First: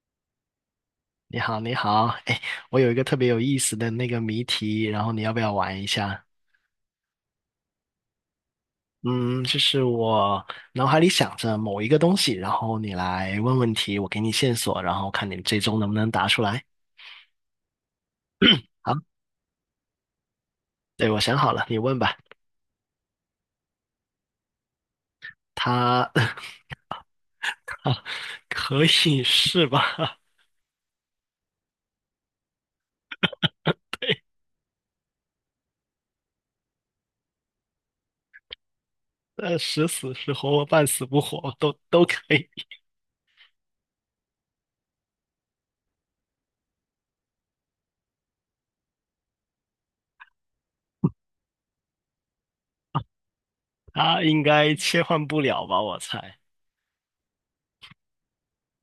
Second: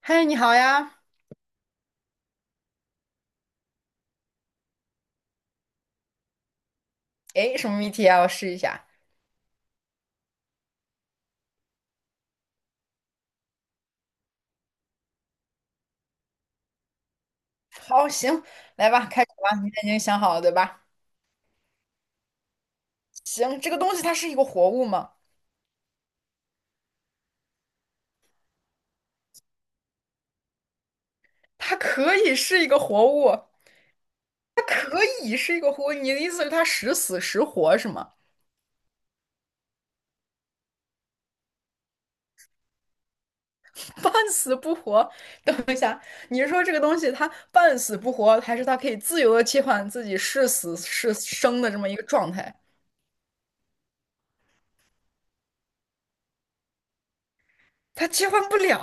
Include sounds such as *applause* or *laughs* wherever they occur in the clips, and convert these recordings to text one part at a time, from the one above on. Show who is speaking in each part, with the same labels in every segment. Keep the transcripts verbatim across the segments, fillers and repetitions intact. Speaker 1: 嗨，你好呀！
Speaker 2: 你好，你好，哎，我有一个特别有意思的那个谜题，然后你要不要玩一下？
Speaker 1: 哎，什么谜题啊？我试一下。
Speaker 2: 嗯，就是我脑海里想着某一个东西，然后你来问问题，我给你线索，然后看你最终能不能答出来。
Speaker 1: 好，行，来
Speaker 2: 好，
Speaker 1: 吧，开始吧。你已经想好了，对吧？
Speaker 2: 对，我想好了，你问吧。
Speaker 1: 行，这个东西它是一个活物吗？
Speaker 2: 它 *laughs* 可以是吧？*laughs*
Speaker 1: 它可以是一个活物，它可以是一个活物。你的意思是它时死时活是吗？
Speaker 2: 呃，时死时活，半死不活，都都可以。
Speaker 1: *laughs* 半死不活？等一下，你是说这个东西它半死不活，还是它可以自由的切换自己是死是生的这么一个状态？
Speaker 2: 他应该切换不了吧？我猜，
Speaker 1: 他切换不了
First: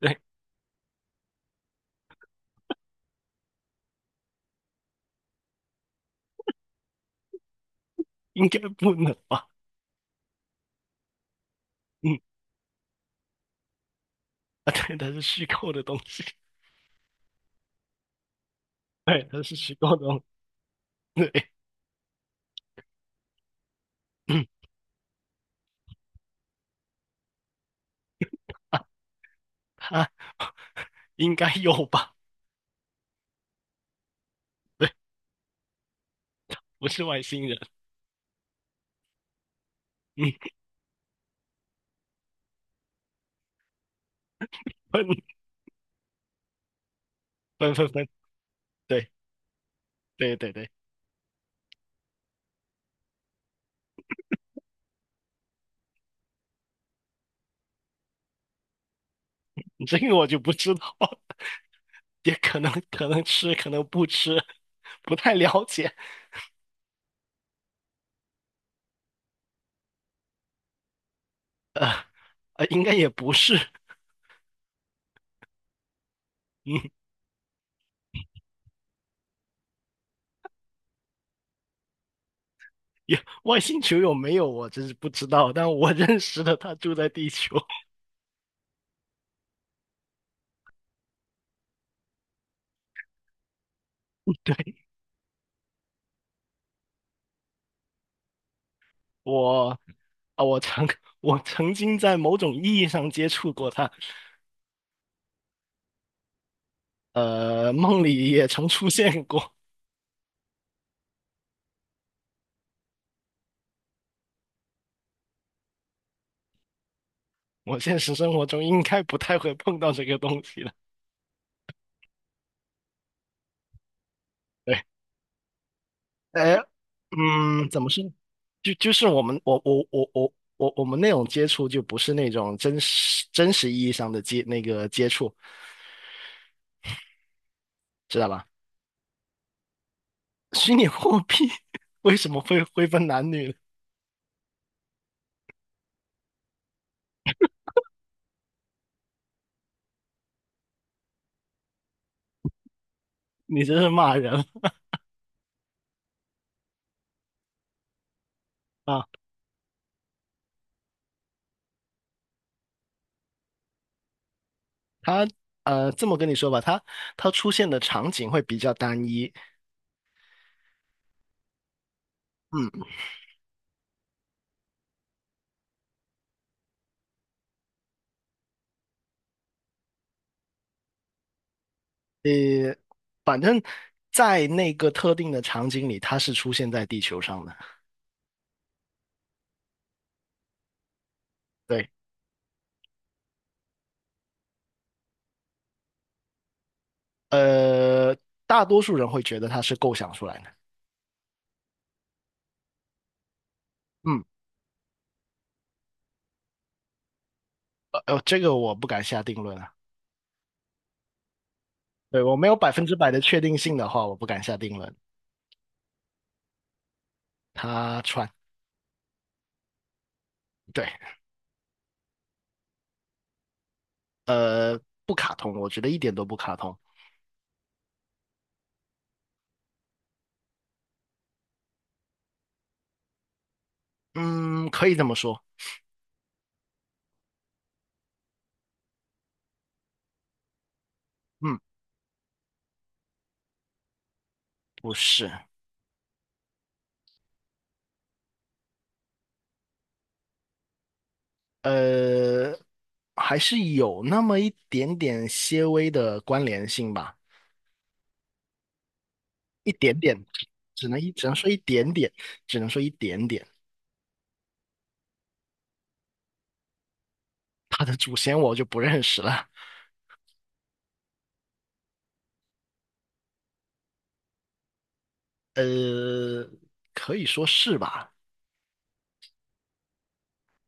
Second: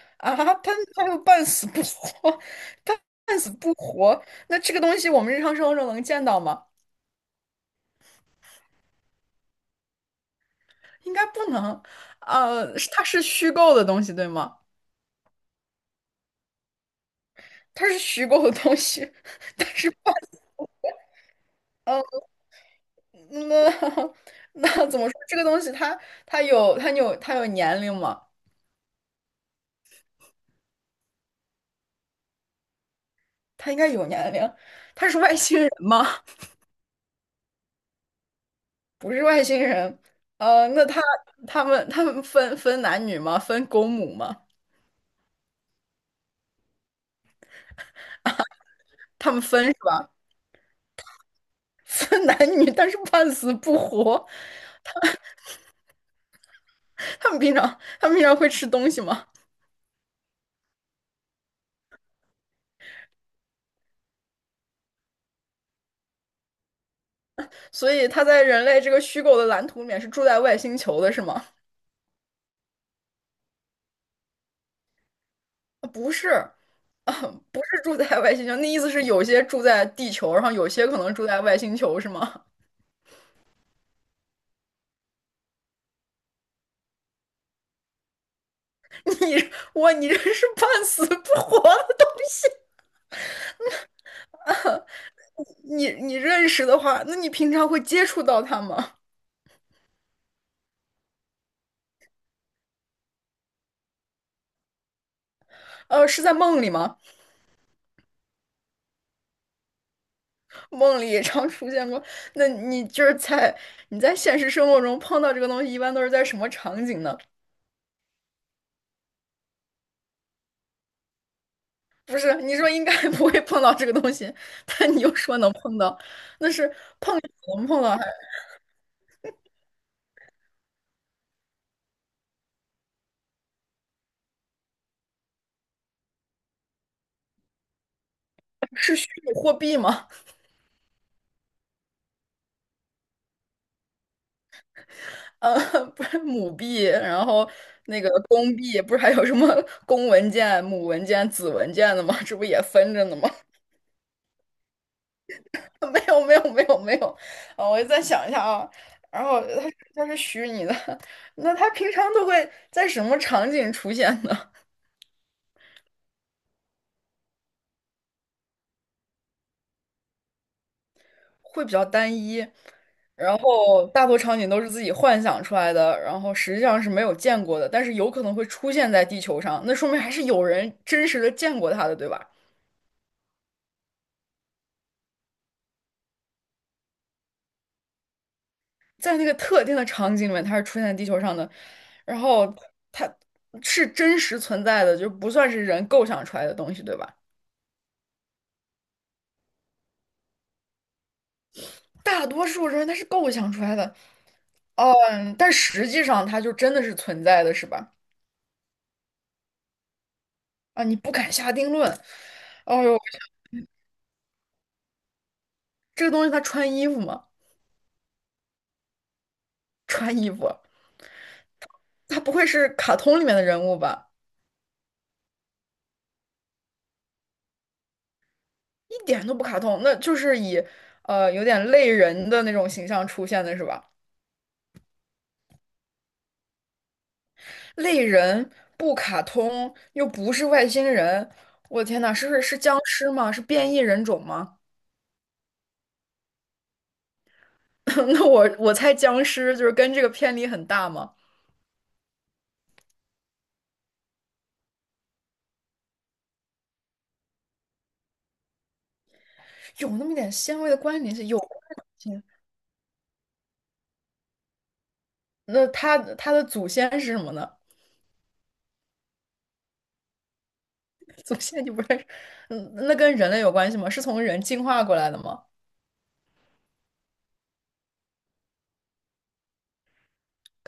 Speaker 2: 对，
Speaker 1: 啊，他他又半死不活，*laughs* 他半死不活。那这个东西我们日常生活中能见到吗？
Speaker 2: 应该不能吧？
Speaker 1: 应该不能。
Speaker 2: 嗯，
Speaker 1: 呃，是它是虚构的东西，对吗？
Speaker 2: 啊，对，它是虚构的东西。
Speaker 1: 它是虚构的东
Speaker 2: *laughs*
Speaker 1: 西，
Speaker 2: 对，它是
Speaker 1: *laughs* 但
Speaker 2: 虚
Speaker 1: 是
Speaker 2: 构的，
Speaker 1: 半
Speaker 2: *laughs* 对，
Speaker 1: 呃，那 *laughs*
Speaker 2: 嗯
Speaker 1: 那怎么说？这个东西它它有它有它有年龄吗？
Speaker 2: 啊啊，应该有吧？
Speaker 1: 它应该有年龄。
Speaker 2: 对，
Speaker 1: 它是外星人吗？
Speaker 2: 不是外星人，
Speaker 1: 不是外星人。
Speaker 2: 嗯，
Speaker 1: 呃，那他他们他们分分男女吗？分公母吗？
Speaker 2: 分分分分，对
Speaker 1: 他们分是吧？
Speaker 2: 对对对，
Speaker 1: 分男女，但是半死不活。他们平常他们平常会吃东西吗？
Speaker 2: 这个我就不知道，*laughs* 也可能可能吃，可能不吃，不太了解。
Speaker 1: 所以他在人类这个虚构的蓝图里面是住在外星球的，是吗？
Speaker 2: 呃，应该也不是，
Speaker 1: 啊不是，
Speaker 2: 嗯，
Speaker 1: 啊，不是住在外星球。那意思是有些住在地球，然后有些可能住在外星球，是吗？
Speaker 2: 也外星球有没有我真是不知道，但我认识的他住在地球。
Speaker 1: *laughs* 你我你这是半死不活的东西。
Speaker 2: *laughs* 对，
Speaker 1: 你你认识的话，那你平常会接触到他吗？
Speaker 2: 我啊，我曾我曾经在某种意义上接触过他。
Speaker 1: 呃，是在梦里吗？
Speaker 2: 呃，梦里也曾出现过。
Speaker 1: 梦里也常出现过。那你就是在你在现实生活中碰到这个东西，一般都是在什么场景呢？
Speaker 2: 我现实生活中应该不太会碰到这个东西了。
Speaker 1: 不是，你说应该不会碰到这个东西，
Speaker 2: 对，
Speaker 1: 但你又说能碰到，那
Speaker 2: 哎，
Speaker 1: 是碰不
Speaker 2: 嗯，怎
Speaker 1: 碰
Speaker 2: 么
Speaker 1: 到
Speaker 2: 说
Speaker 1: 还
Speaker 2: 呢？就就是我们我我我我我我们那种接触，就不是那种真实真实意义上的接那个接触，知道吧？
Speaker 1: 是虚拟货币吗？
Speaker 2: 虚拟货币 *laughs* 为什么会会分男女呢？
Speaker 1: 呃，不是母币，然后那个公币，不是还有什么公文件、母文件、子文件的吗？这不也分着呢吗？
Speaker 2: 你这是骂人！
Speaker 1: *laughs* 没有没有没有没有，啊，我再想一下啊。
Speaker 2: 啊！
Speaker 1: 然后他他是虚拟的，*laughs* 那他平常都会在什么场景出现呢？
Speaker 2: 它呃，这么跟你说吧，它它出现的场景会比较单一。
Speaker 1: *laughs* 会比较单一，
Speaker 2: 嗯，
Speaker 1: 然后大多场景都是自己幻想出来的，然后实际上是没有见过的，但是有可能会出现在地球上，那说明还是有人真实的见过他的，对吧？
Speaker 2: 呃，反正在那个特定的场景里，它是出现在地球上的。
Speaker 1: 在那个特定的场景里面，它是出现在地球上的，
Speaker 2: 对，
Speaker 1: 然后它是真实存在的，就不算是人构想出来的东西，对吧？
Speaker 2: 呃，大多数人会觉得它是构想出来的。
Speaker 1: 大多数人他是构想出来的，
Speaker 2: 嗯，
Speaker 1: 嗯，但实际上它就真的是存在的，是吧？
Speaker 2: 呃，呃这个我不敢下定论啊。
Speaker 1: 啊，你不敢下定论。
Speaker 2: 对，我没有百
Speaker 1: 哦
Speaker 2: 分之
Speaker 1: 呦，
Speaker 2: 百的确定性的话，我不敢下定论。
Speaker 1: 这个东西它穿衣服吗？
Speaker 2: 他穿，
Speaker 1: 穿衣服，
Speaker 2: 对，
Speaker 1: 它不会是卡通里面的人物吧？
Speaker 2: 呃，不卡通，我觉得一点都不卡通。
Speaker 1: 一点都不卡通，那就是以呃有点类人的那种形象出现的是吧？
Speaker 2: 嗯，可以这么说。
Speaker 1: 类人不卡通，又不是外星人，
Speaker 2: 嗯，
Speaker 1: 我的天呐，是是僵尸吗？是变异人种吗？
Speaker 2: 不是。
Speaker 1: *laughs* 那我我猜僵尸就是跟这个偏离很大吗？
Speaker 2: 呃，还是有那么一点点些微的关联性吧，一
Speaker 1: 有
Speaker 2: 点
Speaker 1: 那么
Speaker 2: 点，
Speaker 1: 点纤维的
Speaker 2: 只能
Speaker 1: 关
Speaker 2: 一，
Speaker 1: 联
Speaker 2: 只
Speaker 1: 性，
Speaker 2: 能
Speaker 1: 有
Speaker 2: 说一
Speaker 1: 关联
Speaker 2: 点点，
Speaker 1: 性
Speaker 2: 只能说一点点。
Speaker 1: 那它它的祖先是什么呢？
Speaker 2: 他的祖先我就不认识了。
Speaker 1: *laughs* 祖先你不认识？嗯，那跟人类有关系吗？是从人进化过来的吗？
Speaker 2: 呃，可以说是吧。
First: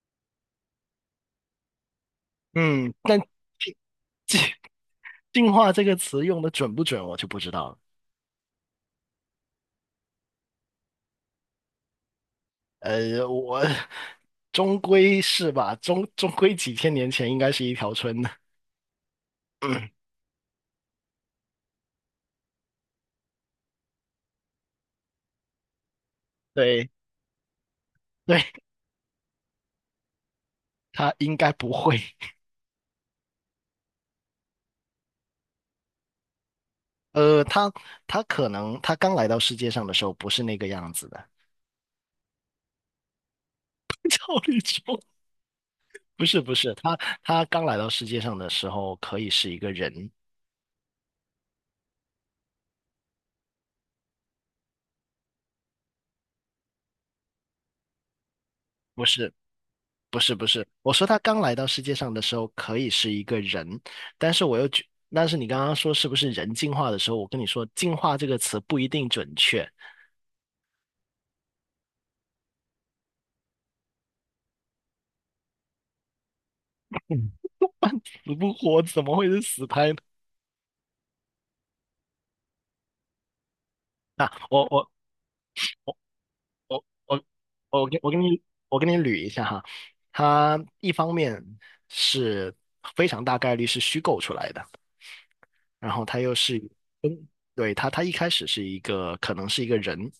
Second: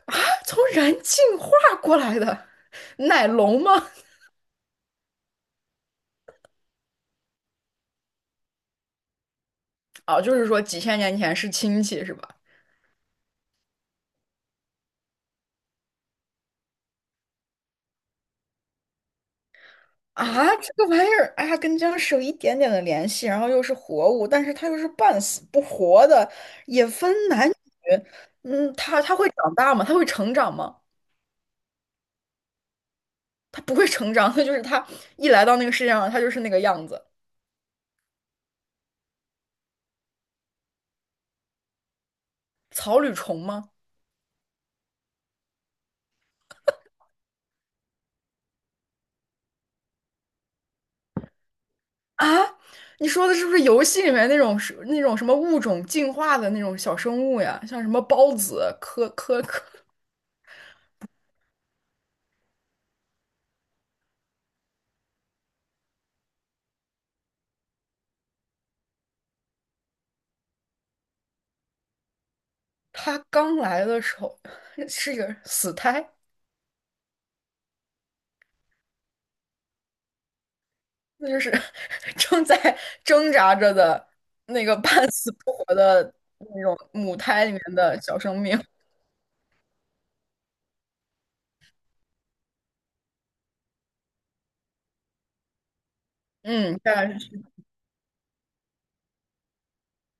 Speaker 1: *laughs* 从人进化过来的，
Speaker 2: 嗯，但
Speaker 1: 奶龙
Speaker 2: 进
Speaker 1: 吗？
Speaker 2: 进 *laughs* 进化这个词用的准不准，我就不知道了。
Speaker 1: 哦，就是说几千年前是亲戚是吧？
Speaker 2: 呃，我终归是吧，终终归几千年前应该是一条村的。*laughs*
Speaker 1: 啊，这个玩意儿，哎呀，跟僵尸有一点点的联系，然后又是活物，但是它又是半死不活的，也
Speaker 2: 对
Speaker 1: 分男女。
Speaker 2: 对，
Speaker 1: 嗯，它它会长大吗？它会成长吗？
Speaker 2: 他应该不会。
Speaker 1: 他不会成长，他就是他一来到那个世界上，他就是那个样子。
Speaker 2: 呃，他他可能他刚来到世界上的时候不是那个样子的。
Speaker 1: 草履虫吗？
Speaker 2: *laughs* 赵立忠不是不是，他他刚来到世界上的时候可以是一个人。
Speaker 1: 啊，你说的是不是游戏里面那种是那种什么物种进化的那种小生物呀？像什么孢子、
Speaker 2: 不
Speaker 1: 科
Speaker 2: 是
Speaker 1: 科科，
Speaker 2: 不是不是，我说他刚来到世界上的时候可以是一个人，但是我又觉，但是你刚刚说是不是人进化的时候，我跟你说"进化"这个词不一定准确。
Speaker 1: 他刚来的时候是一个死胎，
Speaker 2: 嗯死不活怎么会是死胎呢？
Speaker 1: 那就是 *laughs* 正在挣扎着的
Speaker 2: 啊，
Speaker 1: 那
Speaker 2: 我
Speaker 1: 个
Speaker 2: 我
Speaker 1: 半死不活的那种
Speaker 2: 我
Speaker 1: 母
Speaker 2: 我
Speaker 1: 胎里面
Speaker 2: 我给
Speaker 1: 的
Speaker 2: 我给
Speaker 1: 小生
Speaker 2: 你
Speaker 1: 命。
Speaker 2: 我给你捋一下哈，他一方面是非常大概率是虚构出来的，然后他又是，
Speaker 1: 嗯，大概
Speaker 2: 嗯，
Speaker 1: 是
Speaker 2: 对，他他一开始是一个可能是一个人，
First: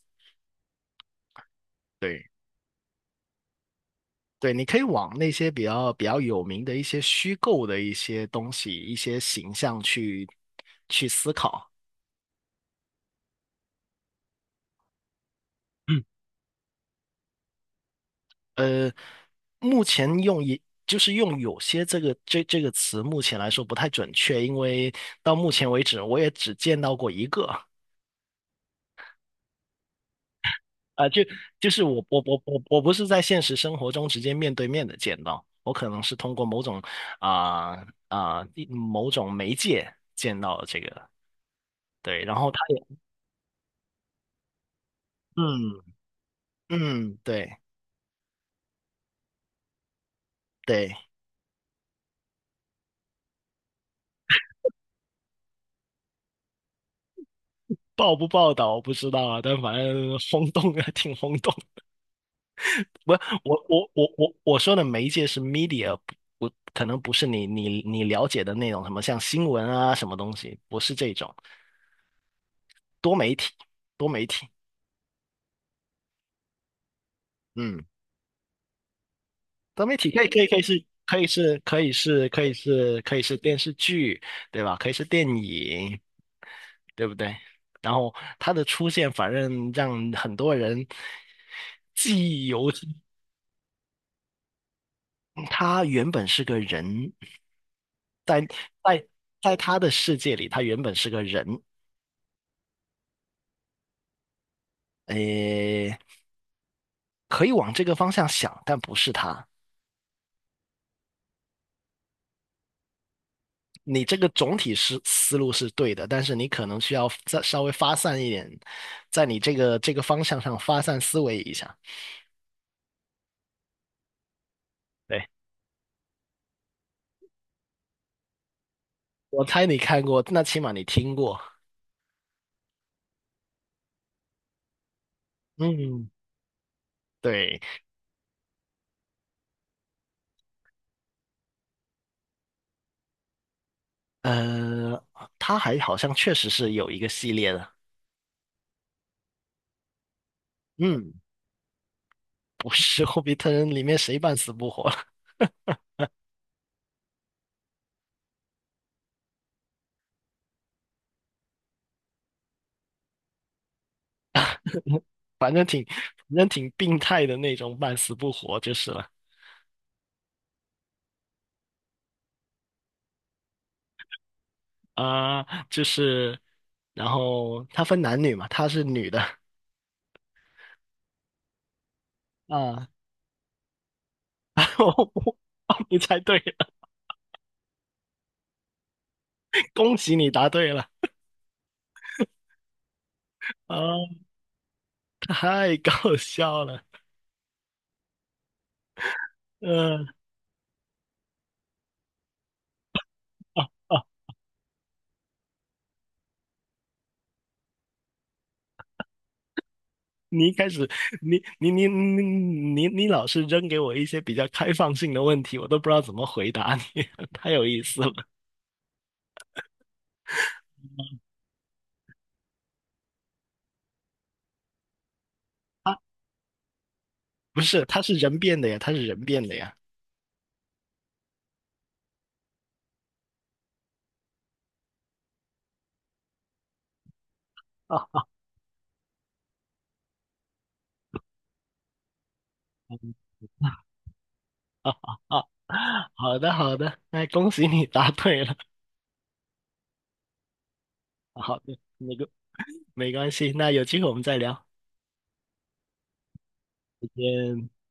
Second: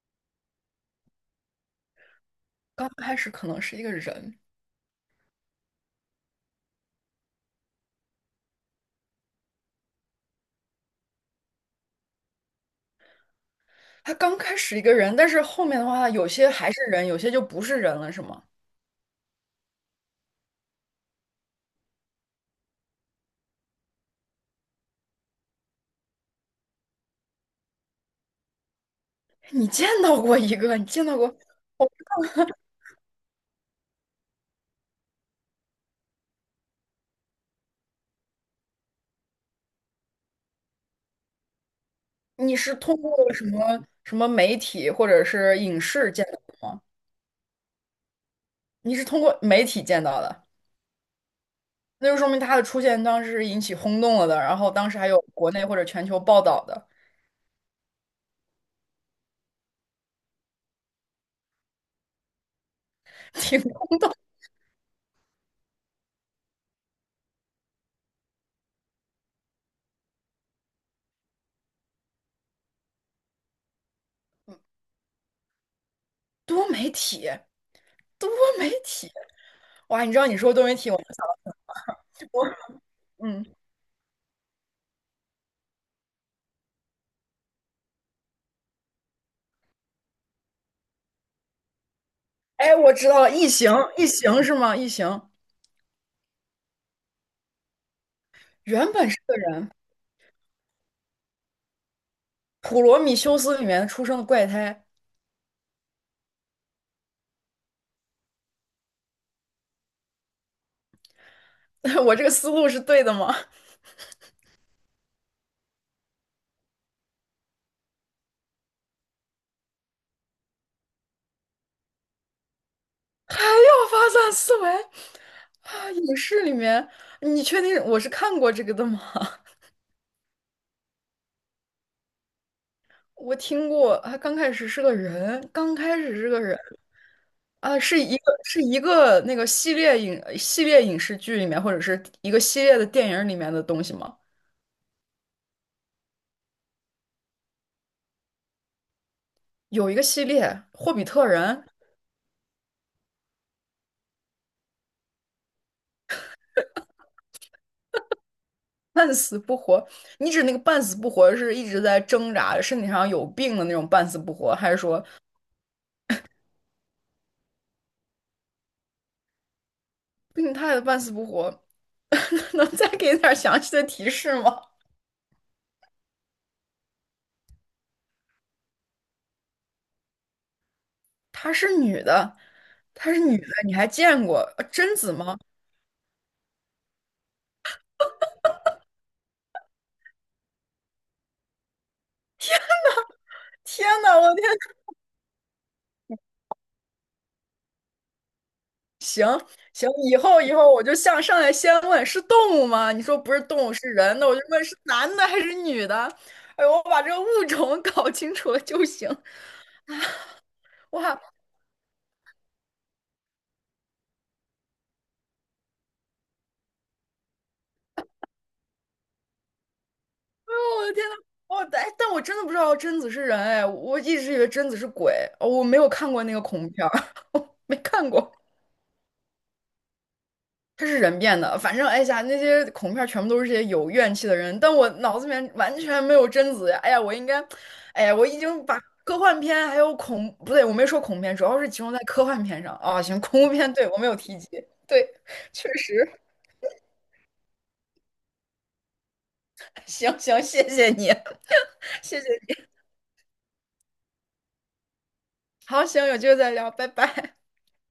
Speaker 2: 对。
Speaker 1: 刚开始可能是一个人，
Speaker 2: 对，你可以往那些比较比较有名的一些虚构的一些东西、一些形象去去思考。
Speaker 1: 他刚开始一个人，但是后面的
Speaker 2: 嗯
Speaker 1: 话，有些还是人，有些就不是人了，是吗？
Speaker 2: 呃，目前用一”就是用"有些"这个这这个词，目前来说不太准确，因为到目前为止，我也只见到过一个。
Speaker 1: *laughs* 你见到过一个？你见
Speaker 2: 啊、
Speaker 1: 到
Speaker 2: 就
Speaker 1: 过？
Speaker 2: 就是我我我我我不是在现实生活中直接面对面的见到，我可能是通过某种啊啊、一某种媒介见到这个，对，然后
Speaker 1: 你
Speaker 2: 他
Speaker 1: 是通
Speaker 2: 也。
Speaker 1: 过什么什么媒体或者是影
Speaker 2: 嗯。
Speaker 1: 视见到
Speaker 2: 嗯，对
Speaker 1: 你是通过媒体见到的，
Speaker 2: 对，
Speaker 1: 那就说明他的出现当时是引起轰动了的，然后当时还有国内或者全球报道的，
Speaker 2: 报不报道我不知道啊，但反正轰动啊，挺轰动的。不，我
Speaker 1: 挺
Speaker 2: 我我
Speaker 1: 酷
Speaker 2: 我我说的媒介是 media。不，不可能不是你你你了解的那种什么像新闻啊什么东西，不是这种多媒体，多媒体。
Speaker 1: 多媒体，
Speaker 2: 嗯，
Speaker 1: 多媒体，
Speaker 2: 多媒
Speaker 1: 哇！
Speaker 2: 体
Speaker 1: 你知
Speaker 2: 可
Speaker 1: 道
Speaker 2: 以
Speaker 1: 你
Speaker 2: 可以
Speaker 1: 说
Speaker 2: 可以
Speaker 1: 多媒
Speaker 2: 是
Speaker 1: 体，我
Speaker 2: 可以是可以是可以
Speaker 1: 我
Speaker 2: 是可以是
Speaker 1: 嗯，
Speaker 2: 电视剧，对吧？可以是电影，对不对？然后它的出现，反正让很多人记忆犹
Speaker 1: 哎，我
Speaker 2: 新。
Speaker 1: 知道了，异形，异形是吗？异形
Speaker 2: 他原本是个人，在
Speaker 1: 原
Speaker 2: 在
Speaker 1: 本是个
Speaker 2: 在
Speaker 1: 人，
Speaker 2: 他的世界里，他原本是个人。
Speaker 1: 《普罗米修斯》里面出生的怪胎。
Speaker 2: 诶，可以往这个方向想，但不是他。
Speaker 1: *laughs* 我这个思路是对的吗？
Speaker 2: 你这个总体是思路是对的，但是你可能需要再稍微发散一点，在你这个这个方向上发散思维一下。
Speaker 1: 还要发散思维
Speaker 2: 对，
Speaker 1: 啊！影视里面，你确定我是看过这个的吗？
Speaker 2: 我
Speaker 1: *laughs*
Speaker 2: 猜你看过，那起码你听过。
Speaker 1: 我听过，啊，刚开始是个人，刚开
Speaker 2: 嗯，
Speaker 1: 始是个人
Speaker 2: 对，
Speaker 1: 啊，是一个是一个那个系列影系列影视剧里面，或者是一个系列的电影里面的东西吗？
Speaker 2: 呃，他还好像确实是有一个系列的。
Speaker 1: 有一个系列《霍比
Speaker 2: 嗯，
Speaker 1: 特人》，
Speaker 2: 不是《<laughs> 霍比特人》里面谁半死不活。
Speaker 1: 半死不活。你指那个半死不活是一直在挣扎，身体上有病的那种半死不活，还是说？
Speaker 2: 反正挺病态的那种，半死不活就是了。
Speaker 1: 病态的半死不活，*laughs* 能再给点儿详细的提示吗？
Speaker 2: 啊、就是，然后他分男女嘛，她是女的
Speaker 1: 她是女的，
Speaker 2: 啊。
Speaker 1: 她是女的，你还见过呃
Speaker 2: *laughs*
Speaker 1: 贞
Speaker 2: 我
Speaker 1: 子吗？
Speaker 2: 哦你猜对了，恭喜你答对了。
Speaker 1: 天
Speaker 2: 啊、
Speaker 1: 呐，我的天！
Speaker 2: 太搞笑了。
Speaker 1: 行，
Speaker 2: 嗯、
Speaker 1: 以后以后我就向上来先问是动物吗？你说不是动物是
Speaker 2: 呃、哦，
Speaker 1: 人的，我就问是男的还是女的。哎呦，我把这个物种 *laughs* 搞清楚了就行。
Speaker 2: 你一开始
Speaker 1: 哇，哦
Speaker 2: 你你你你你你老是扔给我一些比较开放性的问题，我都不知道怎么回答你，*laughs* 太有意思了。
Speaker 1: 我的天呐，我但但我真的不知道贞子是人哎，我一直以为贞子是鬼，哦，我没有
Speaker 2: 啊，
Speaker 1: 看过那个恐怖片儿，*laughs* 我
Speaker 2: 不
Speaker 1: 没
Speaker 2: 是，他
Speaker 1: 看
Speaker 2: 是
Speaker 1: 过。
Speaker 2: 人变的呀，他是人变的呀。
Speaker 1: 它是人变的，反正哎呀，那些恐怖片儿全部都是这些有怨气的人，但我脑子里面完全没有贞子呀！哎呀，我应该，哎呀，我
Speaker 2: 啊，
Speaker 1: 已经把科幻片还有恐，不对，我没说恐怖片，主要是集中在科幻片上啊。行，恐怖片，对，我没有提及，对，
Speaker 2: *laughs* 啊，
Speaker 1: 确实，
Speaker 2: 好的好的，那恭喜你答对了。
Speaker 1: *laughs* 行行，谢谢你，
Speaker 2: 好的，
Speaker 1: *laughs*
Speaker 2: 那
Speaker 1: 谢谢
Speaker 2: 个
Speaker 1: 你，
Speaker 2: 没关系，那有机会我们再聊，
Speaker 1: 好，行，有机会再聊，拜
Speaker 2: 再
Speaker 1: 拜。
Speaker 2: 见。